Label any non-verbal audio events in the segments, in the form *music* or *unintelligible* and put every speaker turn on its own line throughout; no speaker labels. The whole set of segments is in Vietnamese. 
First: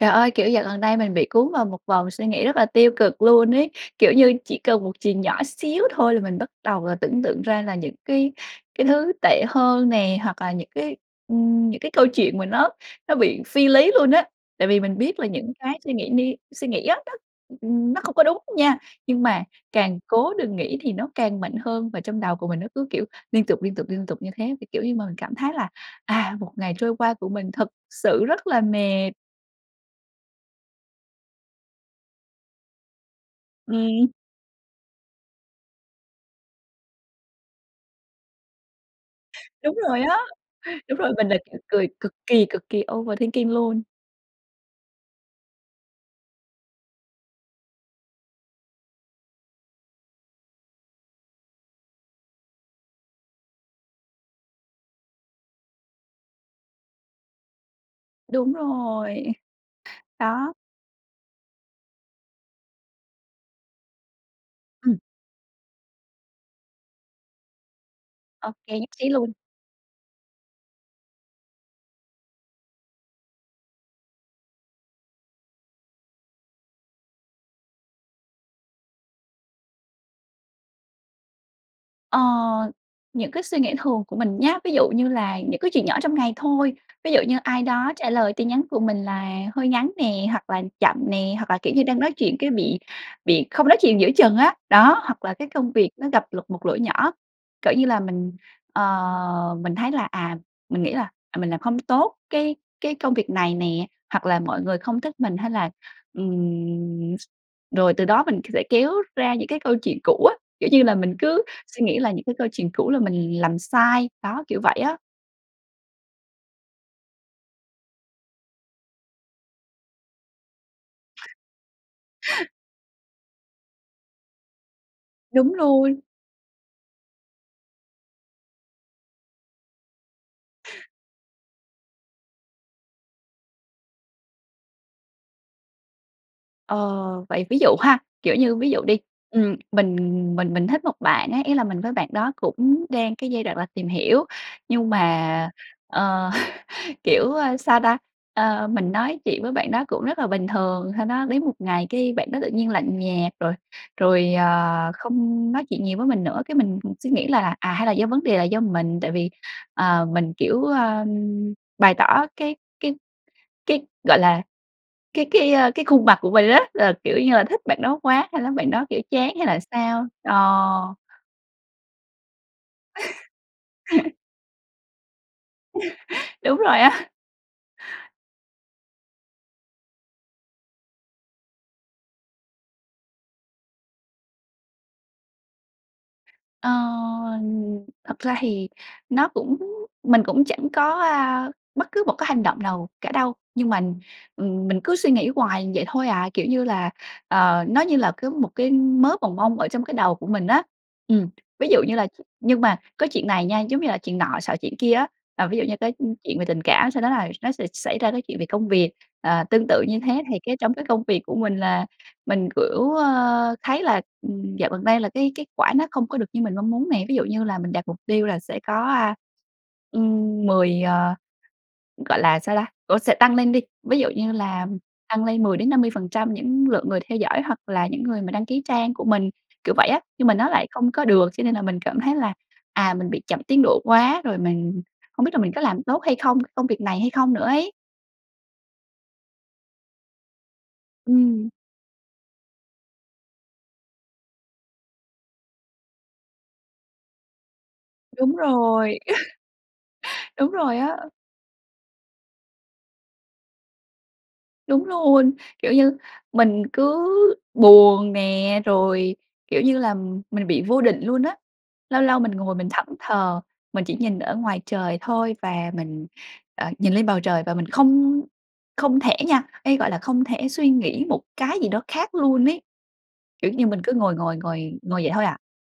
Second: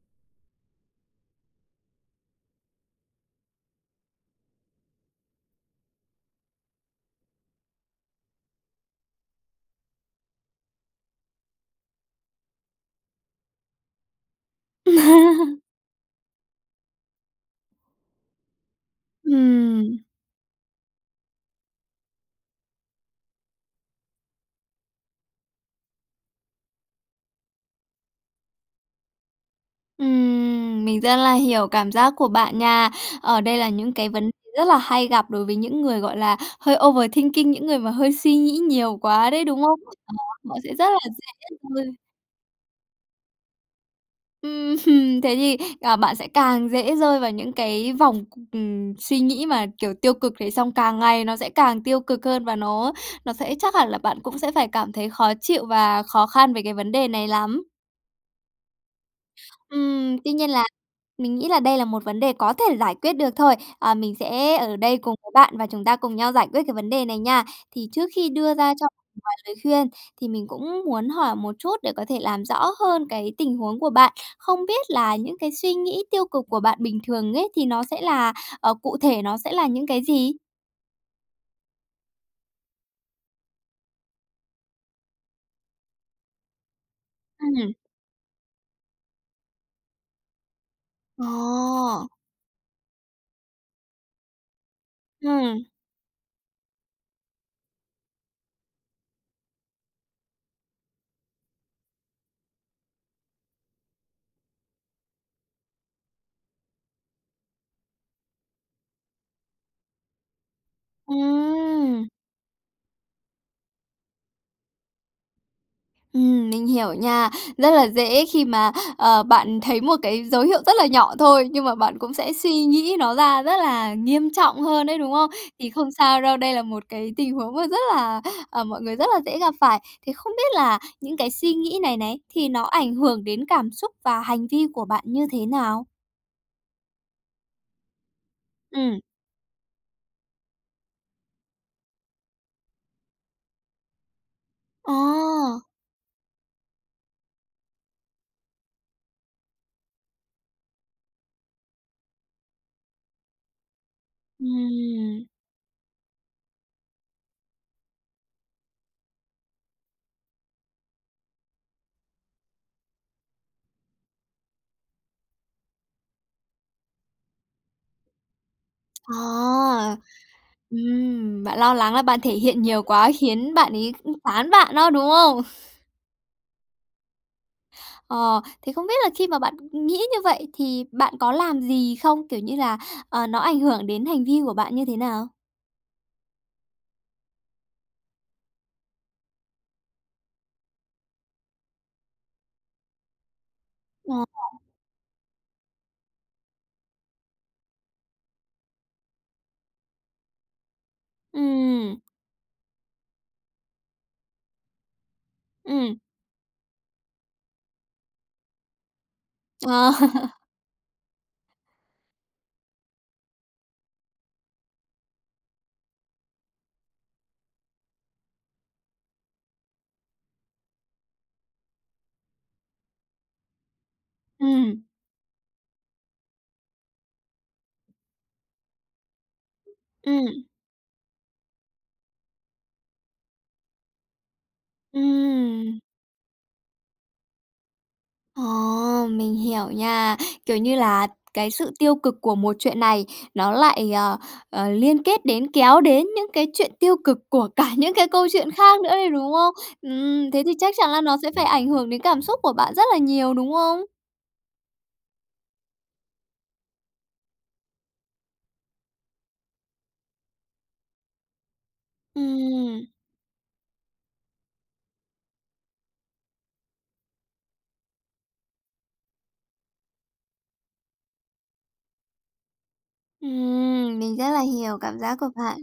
Trời ơi, kiểu, dạo gần đây mình bị cuốn vào một vòng suy nghĩ rất là tiêu cực luôn ấy. Kiểu như, chỉ cần một chuyện nhỏ xíu thôi là mình bắt đầu là tưởng tượng ra là những cái cái thứ tệ hơn nè, hoặc là những cái, ừm, những cái câu chuyện mà nó nó bị phi lý luôn á. Tại vì mình biết là những
Ừm.
cái suy nghĩ đi suy nghĩ *unintelligible* ừm, ừm, nó không có đúng nha, nhưng mà
Ừm.
càng cố đừng nghĩ thì nó càng mạnh hơn, và trong đầu của mình nó cứ, kiểu, liên tục, liên tục, liên tục như thế, thì, kiểu như, mà mình cảm thấy là, à, một ngày trôi qua của mình thật sự rất là mệt.
Ừm. Mình rất là hiểu cảm giác của bạn nha. Ờ, đây là những
Ừm.
cái vấn rất là hay gặp đối với những người, gọi là, hơi overthinking, những người mà hơi suy nghĩ nhiều quá đấy, đúng
Đúng
không?
rồi á.
*unintelligible* Nó sẽ
*chuckles*
rất
Đúng
là
rồi, mình là
dễ
kiểu cười
thôi.
cực kỳ, cực kỳ overthinking, luôn.
Ưm, thế thì, à, bạn sẽ càng dễ rơi vào những cái vòng c ừm, suy nghĩ mà kiểu tiêu cực, thế xong càng ngày nó sẽ càng tiêu cực hơn và nó nó sẽ chắc hẳn là bạn cũng sẽ phải cảm thấy khó chịu và khó khăn về cái vấn đề này lắm.
Đúng rồi.
Ừm. Tuy nhiên
Đó.
là mình nghĩ là đây là một vấn đề có thể giải quyết được thôi. À, mình sẽ ở đây
Ừm.
cùng với bạn và chúng ta cùng nhau giải quyết cái vấn đề này nha. Thì trước khi đưa
Ok,
ra cho
nhất trí luôn.
vài lời khuyên thì mình cũng muốn hỏi một chút để có thể làm rõ hơn cái tình huống của bạn. Không biết là những cái suy nghĩ tiêu cực của bạn bình thường ấy thì nó sẽ là, ờ, cụ thể nó sẽ là những cái gì?
Ờ, những cái suy nghĩ thường của mình nhá, ví dụ như là những cái chuyện nhỏ trong ngày thôi. Ví dụ như ai
Ừm.
đó trả lời tin nhắn của mình là hơi ngắn nè, hoặc là chậm nè, hoặc là, kiểu như, đang
Ồ!
nói chuyện cái bị bị không nói chuyện giữa chừng á, đó. Hoặc là cái
Ừm.
công việc nó gặp lục một lỗi nhỏ, cỡ như là, mình, ờ, mình thấy là, à, mình nghĩ là, à "Mình làm không tốt cái cái công việc này nè", hoặc là "mọi người không thích mình", hay là, ừm, rồi từ đó mình c sẽ kéo ra những cái câu chuyện cũ á. Kiểu như là, mình cứ suy nghĩ
Ừm!
lại những cái câu chuyện cũ là mình làm sai, đó, kiểu vậy á.
Ừm, mình hiểu nha, rất là dễ khi mà, ờ, bạn thấy một cái dấu hiệu rất là nhỏ thôi, nhưng mà bạn cũng sẽ suy nghĩ nó ra rất là nghiêm trọng hơn ấy, đúng không?
Đúng
Thì không
rồi!
sao đâu, đây là một cái tình huống mà rất là, à, mọi người rất là dễ gặp phải. Thì không biết là những cái suy nghĩ này này thì nó ảnh hưởng đến cảm xúc và hành vi của bạn như thế nào?
Ờ. Vậy ví dụ ha, kiểu như, ví dụ đi.
Ừm.
Ừm, mình mình mình thích một bạn á, ý là mình với bạn đó cũng đang cái giai đoạn là tìm hiểu, nhưng mà,
Ờ!
ờ, *chuckles* kiểu, a, sao ta, ờ, mình nói chuyện với bạn đó cũng rất là bình thường. Sau đó đến một ngày cái bạn đó tự nhiên lạnh nhạt, rồi rồi, ờ,
Ừm.
không nói chuyện nhiều với mình nữa, cái mình, ừm, suy nghĩ lại là, à "Hay là do vấn đề là do mình?". Tại vì, ờ, mình, kiểu, a, bày tỏ cái cái cái, gọi là, cái cái, a, cái khuôn mặt của mình rất là, kiểu như là, thích bạn đó quá, sau đó bạn đó, kiểu,
À,
chán hay là sao? Ờ.
ừm, bạn lo lắng là bạn thể hiện nhiều quá khiến bạn ấy cũng
*chuckles*
chán bạn đó, đúng không? *chuckles*
*chuckles* Đúng rồi á. *chuckles*
Ờ. Thì không biết là khi mà bạn nghĩ như vậy thì bạn có làm gì không? Kiểu như là, ờ, nó ảnh hưởng đến hành vi của bạn như thế nào?
Ờ, thật ra thì nó cũng mình cũng chẳng có, a, bất cứ một cái hành động nào cả đâu. Nhưng mà,
Ồ.
ừm, mình cứ suy nghĩ hoài vậy thôi à, kiểu như là, ờ, nó như là có một cái mớ bòng bong ở trong cái đầu của mình á. Ừm, ví dụ như
Ừm.
là ch nhưng mà có chuyện này nha, giống như là chuyện nọ xọ chuyện kia á. Ờ, ví dụ như cái,
Ừm.
ưm, chuyện về tình cảm sau đó là nó sẽ xảy ra cái chuyện về công việc. Ờ, tương tự
Ờ.
như thế thì cái trong cái công việc của mình là mình, kiểu, ơ, thấy là, ừm, dạo gần đây là cái kết quả nó không có được như mình mong muốn nè. Ví dụ như là mình đặt mục tiêu là sẽ có, a, ừm, 10, à, gọi là sao ta? Ủa, sẽ tăng lên đi, ví dụ như làm
Ừm.
tăng lên 10-50% những lượng người theo dõi hoặc là những người mà đăng ký trang của mình, kiểu vậy á. Nhưng mà
Ừm.
nó lại không có được cho nên là mình cảm thấy là, à, mình bị chậm tiến độ quá rồi mình không biết là mình có
Ừm.
làm tốt hay không, công việc này hay không nữa ấy.
Ờ, mình hiểu nha. Kiểu như là
Ừm.
cái sự tiêu cực của một chuyện này nó lại, ờ, ờ, liên kết đến, kéo đến những cái chuyện tiêu cực của cả những cái câu
Đúng
chuyện khác nữa
rồi.
đấy, đúng không? Ừm,
*chuckles*
thế
Đúng
thì chắc
rồi
chắn
á.
là nó sẽ phải ảnh hưởng đến cảm xúc của bạn rất là nhiều, đúng không?
Đúng luôn. Kiểu như mình cứ buồn nè, rồi, kiểu như là, mình bị vô định luôn á. Lâu lâu mình ngồi mình thẫn
Ừm.
thờ, mình chỉ nhìn ở ngoài trời thôi và mình, ờ, nhìn lên bầu trời và mình không không thể nha, ê, gọi là không thể suy nghĩ một cái gì đó khác luôn ấy. Kiểu như mình cứ
Ừm,
ngồi,
mình rất
ngồi,
là hiểu
ngồi,
cảm
ngồi vậy
giác
thôi
của
à.
bạn.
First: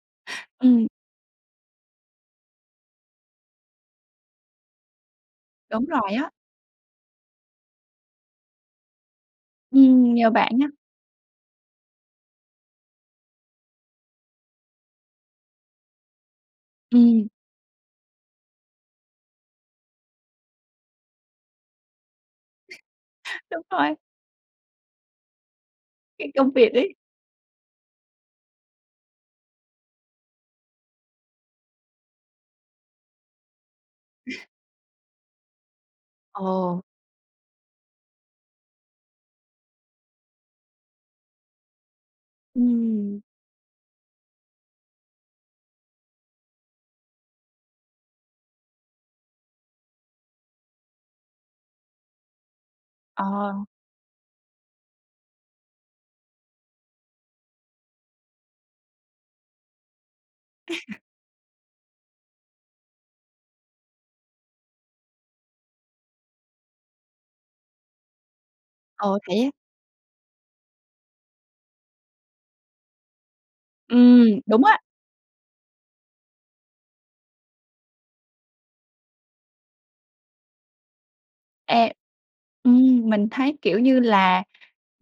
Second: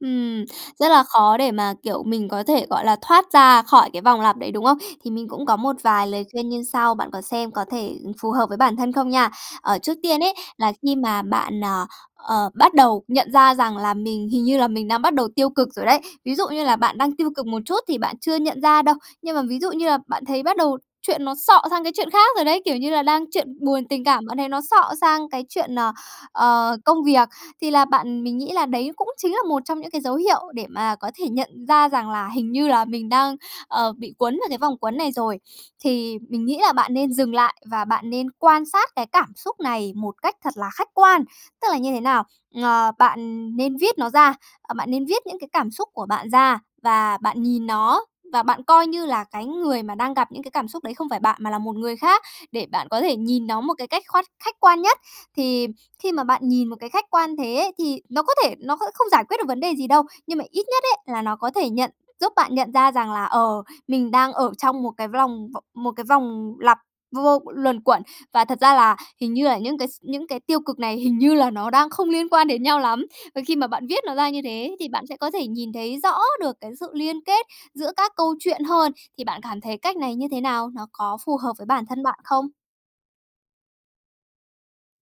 Ừm,
Ừm.
rất là khó để mà, kiểu, mình có thể, gọi là, thoát ra khỏi cái vòng lặp đấy, đúng không? Thì mình cũng có một
Đúng
vài
rồi
lời
á.
khuyên như sau, bạn có xem có thể, ừm, phù hợp với bản thân không nha. Ờ, trước
Ừm,
tiên
nhờ
ấy,
bạn nhá.
là khi mà bạn, à, ờ, bắt đầu nhận ra rằng là mình hình như là mình đang bắt đầu tiêu cực rồi đấy, ví dụ như là bạn đang
Ừm.
tiêu cực một chút thì bạn chưa nhận ra đâu. Nhưng mà ví dụ như là bạn thấy bắt đầu chuyện nó xọ sang cái chuyện khác rồi đấy, kiểu như là, đang
*chuckles*
chuyện
Đúng
buồn
rồi.
tình cảm, bạn thấy nó xọ sang cái chuyện, ờ,
Cái công việc
ờ,
ấy.
công việc, thì là bạn mình nghĩ là đấy cũng chính là một trong những cái dấu hiệu để mà có thể nhận ra rằng là hình như là mình đang, ờ, bị quấn
*chuckles*
vào cái vòng quấn này rồi. Thì mình nghĩ là
Ồ.
bạn nên dừng lại và bạn nên quan sát cái cảm xúc này một cách thật là khách quan. Tức là như thế nào? Ờ,
Ừm.
bạn nên viết nó ra, ờ, bạn nên viết những cái cảm xúc của bạn ra và bạn nhìn nó, và bạn coi như là cái người mà đang gặp những cái cảm xúc đấy không phải bạn mà là một người khác, để bạn có thể nhìn
Ờ.
nó một cái cách khoát khách quan nhất. Thì khi mà bạn nhìn một cái khách quan thế ấy, thì nó có thể nó kh không giải quyết được vấn đề gì đâu. Nhưng mà ít nhất
*chuckles*
ấy, là nó có thể nhận giúp bạn nhận ra rằng là, ờ, mình đang ở trong 1 cái v lòng vò 1 cái vòng lặp vô vô luẩn quẩn, và thật ra là
Ồ,
hình
thế
như
á?
là những cái s những cái tiêu cực này hình như là nó đang không liên quan đến nhau lắm. Và khi mà bạn viết nó
Ừm,
ra như
đúng
thế,
á.
thì bạn sẽ có thể nhìn thấy rõ được cái sự liên kết giữa các câu chuyện hơn. Thì bạn cảm thấy cách này như thế nào? Nó có phù hợp với bản
E.
thân bạn không?
Ừm, mình thấy, kiểu như là,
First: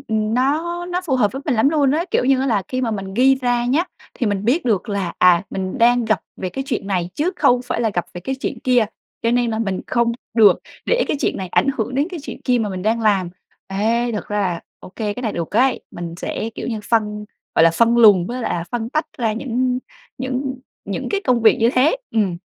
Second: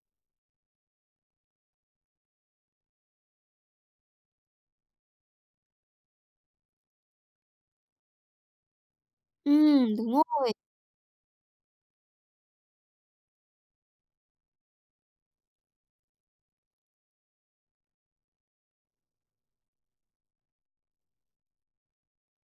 ừm, nó nó phù hợp với mình lắm luôn á. Kiểu như á là khi mà mình ghi ra nhá, thì mình biết được là, à, mình đang gặp về cái chuyện này chứ không phải là gặp về cái chuyện kia. Cho nên là mình
Ừm,
không
đúng rồi.
được để cái chuyện này ảnh hưởng đến cái chuyện kia mà mình đang làm. Ê, thật ra là ô kê, cái này được ấy. Mình sẽ, kiểu như, phân gọi là, phân luồng với lại là phân tách ra những những những cái công việc như thế. Ừm.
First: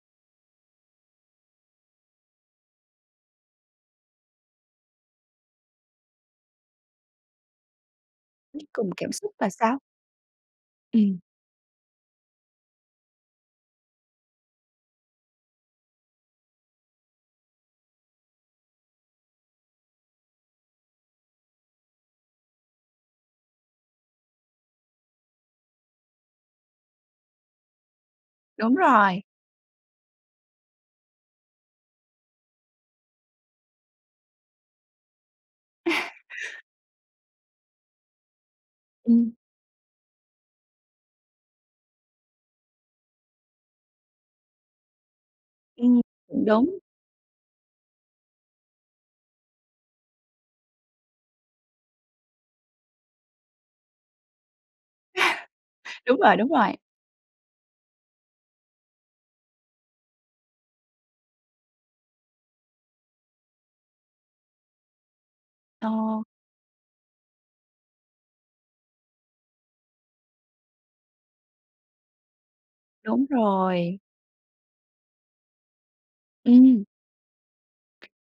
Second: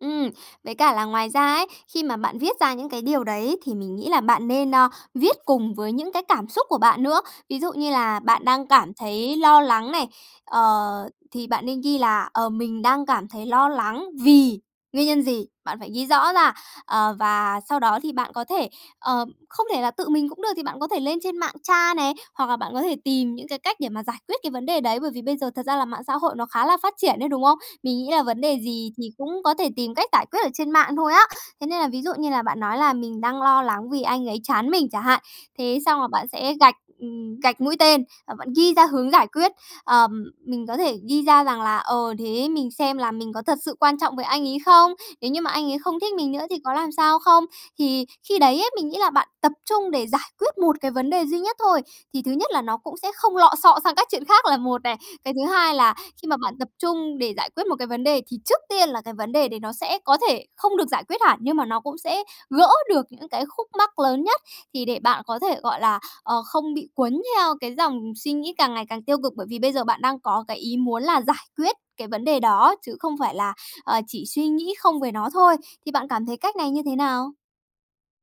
Ừm, với cả là ngoài ra ấy, khi mà bạn viết ra những cái điều đấy thì mình nghĩ là bạn nên, a, viết cùng với những cái cảm xúc của bạn nữa. Ví dụ như là bạn
Viết
đang
cùng
cảm
cảm xúc
thấy
là
lo
sao?
lắng này, ờ,
Ừm.
thì bạn nên ghi là "Ờ, mình đang cảm thấy lo lắng vì" nguyên nhân gì? Bạn phải ghi rõ ra. Ờ, và sau đó thì bạn có thể, ờ không thể là tự mình cũng được thì bạn có thể lên trên mạng tra này, hoặc là bạn có thể tìm những cái cách để mà giải quyết cái vấn đề đấy. Bởi vì bây giờ thật ra là mạng xã hội nó khá là phát triển ấy, đúng không? Mình nghĩ là vấn đề
Đúng
gì thì
rồi!
cũng có thể tìm cách giải quyết ở trên mạng thôi á. Thế nên là ví dụ như là bạn nói là "Mình đang lo lắng vì anh ấy chán mình chẳng hạn." Thế xong là
*laughs*
bạn sẽ gạch, ừm, gạch mũi tên, và bạn ghi ra hướng giải
Ừm.
quyết. Ờm, mình có thể ghi ra rằng là "Ờ, thế mình xem là mình có thật sự quan trọng với anh ấy không? Nếu như mà anh ấy không
Ừm,
thích mình
cũng
nữa thì có
đúng.
làm sao không?" Thì khi đấy ấy, mình nghĩ là bạn tập trung để giải quyết 1 cái vấn đề duy nhất thôi. Thì thứ nhất là nó cũng sẽ không lọ xọ sang các chuyện khác là một này. Cái thứ hai là
*laughs* Đúng
khi
rồi,
mà
đúng
bạn tập
rồi!
trung để giải quyết một cái vấn đề thì trước tiên là cái vấn đề đấy nó sẽ có thể không được giải quyết hẳn nhưng mà nó cũng sẽ gỡ được những cái khúc mắc lớn nhất. Thì để bạn có thể, gọi là,
Ồ!
ờ, không bị quấn theo cái dòng suy nghĩ càng ngày càng tiêu cực, bởi vì bây giờ bạn đang có cái ý muốn là giải quyết cái vấn đề đó chứ không
Đúng
phải là,
rồi!
ờ, chỉ suy nghĩ không về nó thôi. Thì bạn cảm thấy cách này như
Ừm.
thế nào?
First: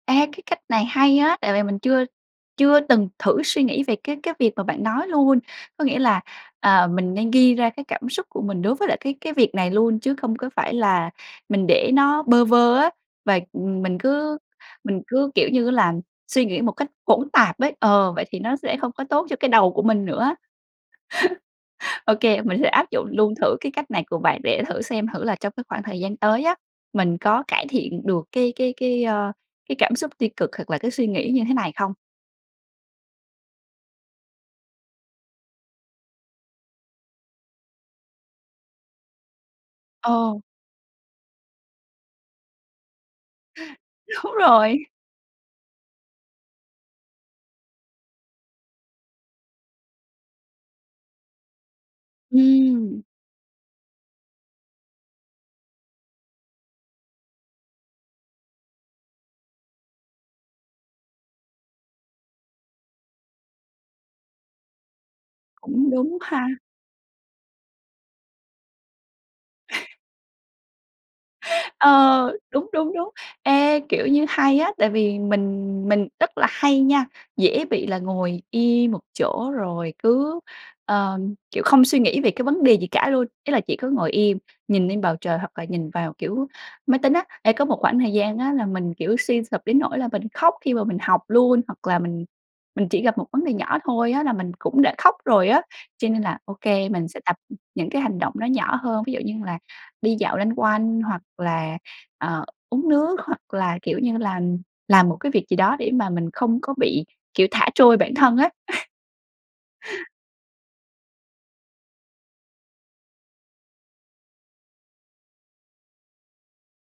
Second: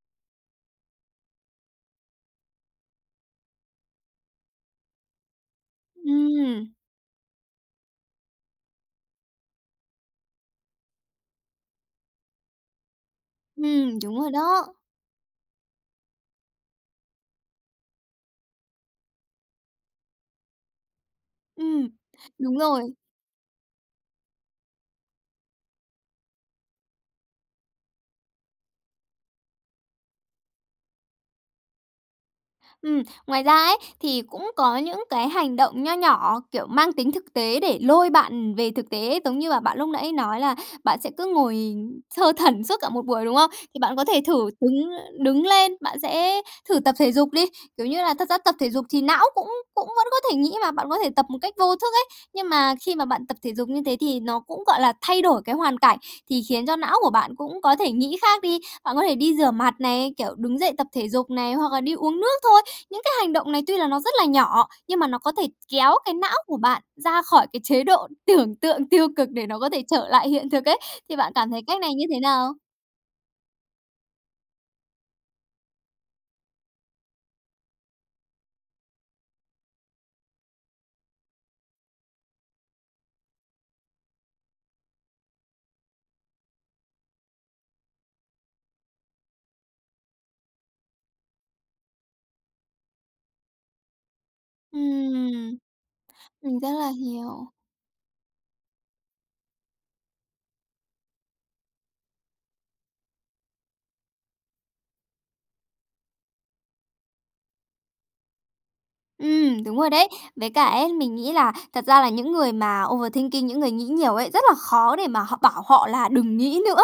Ê, cái cách này hay á. Tại vì mình chưa chưa từng thử suy nghĩ về cái cái việc mà bạn nói luôn. Có nghĩa là,
Ừm.
à, mình nên ghi ra cái cảm xúc của mình đối với lại cái cái việc này luôn, chứ không có phải là mình để nó bơ vơ á. Và, ừm, mình
Ừm, đúng rồi
cứ
đó.
mình cứ, kiểu như á là, suy nghĩ một cách hỗn tạp ấy ờ, vậy thì nó sẽ không có tốt cho cái đầu của mình nữa.
Ừm,
*laughs* Ô kê,
đúng
mình sẽ áp
rồi.
dụng luôn thử cái cách này của bạn để thử xem thử là trong cái khoảng thời gian tới á, mình có cải thiện được cái cái cái, a, cái cảm xúc tiêu cực hoặc là cái suy nghĩ như thế này không?
Ừm, ngoài ra ấy, thì cũng có những cái hành động nho nhỏ, kiểu, mang tính thực tế để lôi bạn, ừm, về thực tế. Giống như là, bạn lúc nãy
Ờ!
nói là bạn sẽ cứ ngồi, ừm, thơ thẩn suốt cả một buổi, đúng không? Thì bạn có thể
Đúng
thử
rồi.
đứng đứng lên, bạn sẽ thử tập thể dục đi. Kiểu như là, thật ra tập thể dục thì não cũng cũng vẫn có thể nghĩ mà, bạn có thể tập một cách vô thức ấy. Nhưng mà khi
Ừm.
mà bạn tập thể dục như thế thì nó cũng, gọi là, thay đổi cái hoàn cảnh thì khiến cho não của bạn cũng có thể nghĩ khác đi. Bạn có thể đi rửa mặt này, kiểu, đứng dậy tập thể dục này, hoặc là đi uống nước thôi. Những cái hành động này tuy là nó rất là nhỏ nhưng mà nó có thể
Cũng
kéo cái
đúng
não
ha!
của bạn ra khỏi cái chế độ tưởng tượng tiêu cực để nó có thể
*laughs*
trở lại hiện thực ấy. Thì bạn cảm thấy
*laughs*
cách này như thế
Ờ.
nào?
Đúng, đúng, đúng. Ê, kiểu như, hay á. Tại vì mình mình rất là hay nha, dễ bị là ngồi im một chỗ rồi cứ, ờ, kiểu, không suy nghĩ về cái vấn đề gì cả luôn. Ý là chỉ có ngồi im, nhìn lên bầu trời hoặc là nhìn vào, kiểu, máy tính á. Ê, có một khoảng thời gian á, là mình, kiểu, suy sụp đến nỗi là mình khóc khi mà mình học luôn, hoặc là mình mình chỉ gặp một vấn đề nhỏ thôi á, là mình cũng đã khóc rồi
Ừm.
á. Cho nên là
Mình
OK,
rất là
mình sẽ tập
hiểu!
những cái hành động nó nhỏ hơn, ví dụ như là đi dạo loanh quanh hoặc là, ờ, uống nước hoặc là, kiểu như là, làm một cái việc gì đó để mà mình không có bị, kiểu, thả trôi bản thân á. *laughs*
Ừm, đúng rồi đấy. Với cả ấy, mình nghĩ là thật ra là những người mà overthinking, những người nghĩ nhiều ấy, rất là khó để mà họ bảo họ là "Đừng nghĩ nữa!"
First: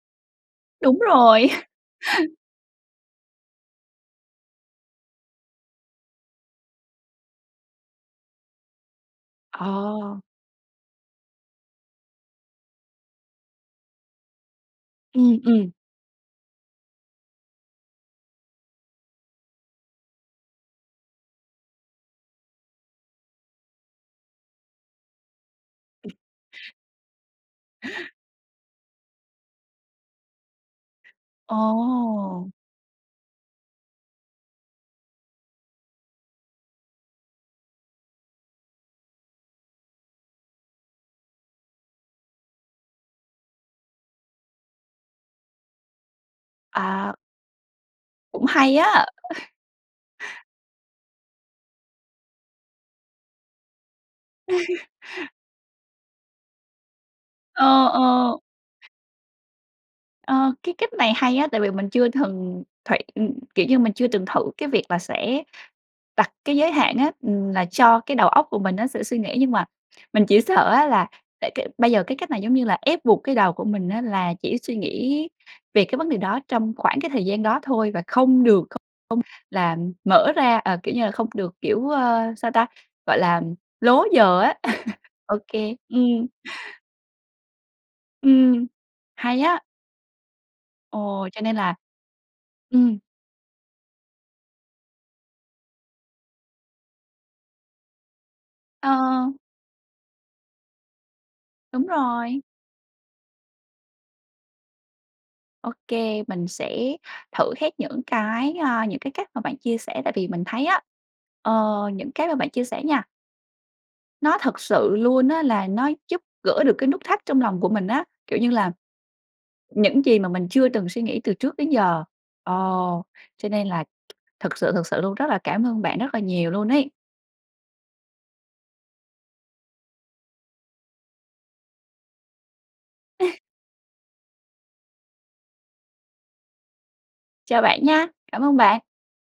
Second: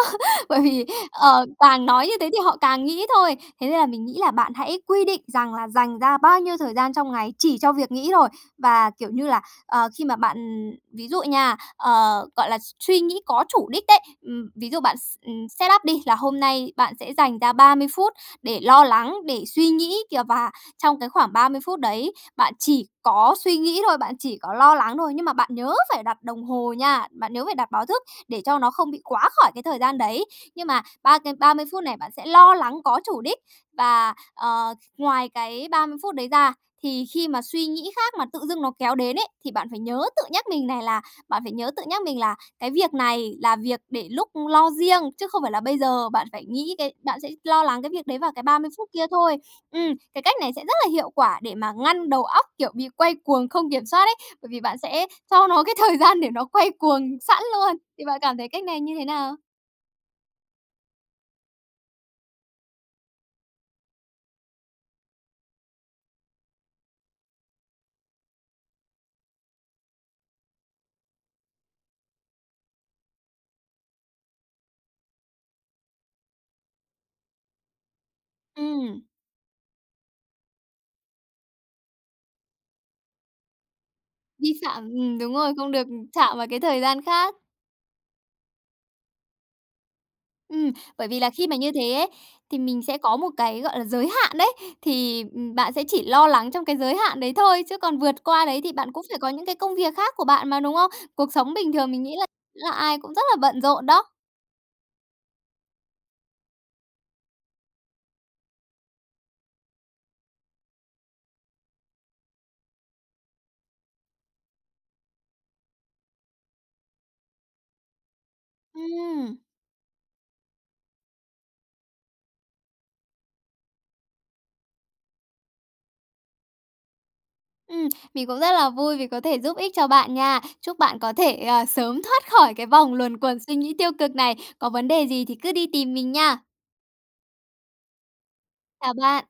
bởi vì,
Đúng
ờ,
rồi! *laughs*
càng nói như thế thì họ càng nghĩ thôi. Thế nên là mình nghĩ là bạn hãy quy định rằng là dành ra bao nhiêu thời gian trong ngày chỉ cho việc nghĩ thôi. Và, kiểu như là, ờ, khi mà
Ờ.
bạn ừm, ví dụ nha, ờ, gọi là s suy nghĩ có chủ đích đấy, ừm, ví dụ bạn
Ừm,
ừm, set
ừm.
up đi là hôm nay bạn sẽ dành ra 30 phút để lo lắng, để suy nghĩ kìa, và trong cái khoảng 30 phút đấy bạn chỉ có suy nghĩ thôi, bạn chỉ có lo lắng thôi. Nhưng mà bạn nhớ phải đặt đồng hồ nha, bạn nhớ phải đặt báo thức để cho nó không bị quá khỏi cái thời gian đấy. Nhưng mà ba cái ba mươi phút này bạn sẽ
Ồ!
lo lắng có chủ đích, và, ờ, ngoài cái 30 phút đấy ra thì khi mà suy nghĩ khác mà tự dưng nó kéo đến ấy thì bạn phải nhớ tự nhắc mình này là bạn phải nhớ tự nhắc mình là: "Cái việc này là việc để lúc lo riêng, chứ không phải là bây giờ." Bạn phải nghĩ cái
À!
bạn sẽ lo lắng cái việc đấy vào cái
Cũng
30
hay
phút
á!
kia thôi.
*laughs*
Ừm, cái cách này sẽ rất là hiệu quả để mà ngăn đầu óc, kiểu, bị quay cuồng không kiểm soát ấy, bởi vì bạn
*laughs*
sẽ cho nó cái thời gian để nó quay cuồng sẵn luôn.
Ờ,
Thì bạn cảm
ờ.
thấy cách này như thế nào?
Ờ, cái cách này hay á, tại vì mình chưa thừng thị ừm, kiểu như là, mình chưa từng thử cái việc là sẽ đặt cái giới hạn á, ừm, là cho cái đầu óc của mình nó sẽ suy nghĩ nhưng mà mình chỉ sợ á, là tại cái bây giờ cái cách này, giống như là, ép buộc cái đầu của mình á, là chỉ suy nghĩ về cái vấn đề đó trong khoảng cái thời gian đó thôi và không được không không
Ừm.
là mở ra, ờ kiểu như là, không được, kiểu, ờ, sao ta? Gọi là lố giờ
Vi
á.
phạm.
*laughs*
Ừm, đúng
Ô
rồi. Không
kê.
được
Ừm.
chạm vào cái thời gian khác.
Ừm, hay á.
Ừm, bởi vì
Ồ,
là
cho
khi
nên
mà như
là
thế ấy, thì mình
ừm.
sẽ có một cái, gọi là, giới hạn đấy. Thì, ừm, bạn sẽ chỉ lo lắng trong cái giới hạn đấy thôi, chứ còn vượt qua đấy thì bạn cũng phải có
Ờ.
những cái công việc khác của bạn mà, đúng không? Cuộc sống bình
Đúng
thường mình nghĩ là
rồi.
là ai cũng rất là bận rộn đó.
Ô kê, mình sẽ thử hết những cái, a, những cái cách mà bạn chia sẻ tại vì mình thấy á, ờ, những cái mà bạn chia sẻ nha nó thật sự luôn á, là nó giúp gỡ được cái nút thắt trong lòng của mình á, kiểu như là,
Ừm!
những gì mà mình chưa từng suy nghĩ từ trước đến giờ. Ờ, cho nên là thực sự thực sự luôn, rất là cảm ơn bạn rất là nhiều luôn ấy.
Ừm, mình cũng rất là vui vì có thể giúp ích cho bạn nha. Chúc bạn có thể, à, sớm thoát khỏi cái vòng luẩn quẩn
*laughs*
suy nghĩ tiêu cực này. Có vấn đề gì thì cứ đi tìm mình nha.
Chào bạn nha. Cảm ơn bạn.
Chào bạn.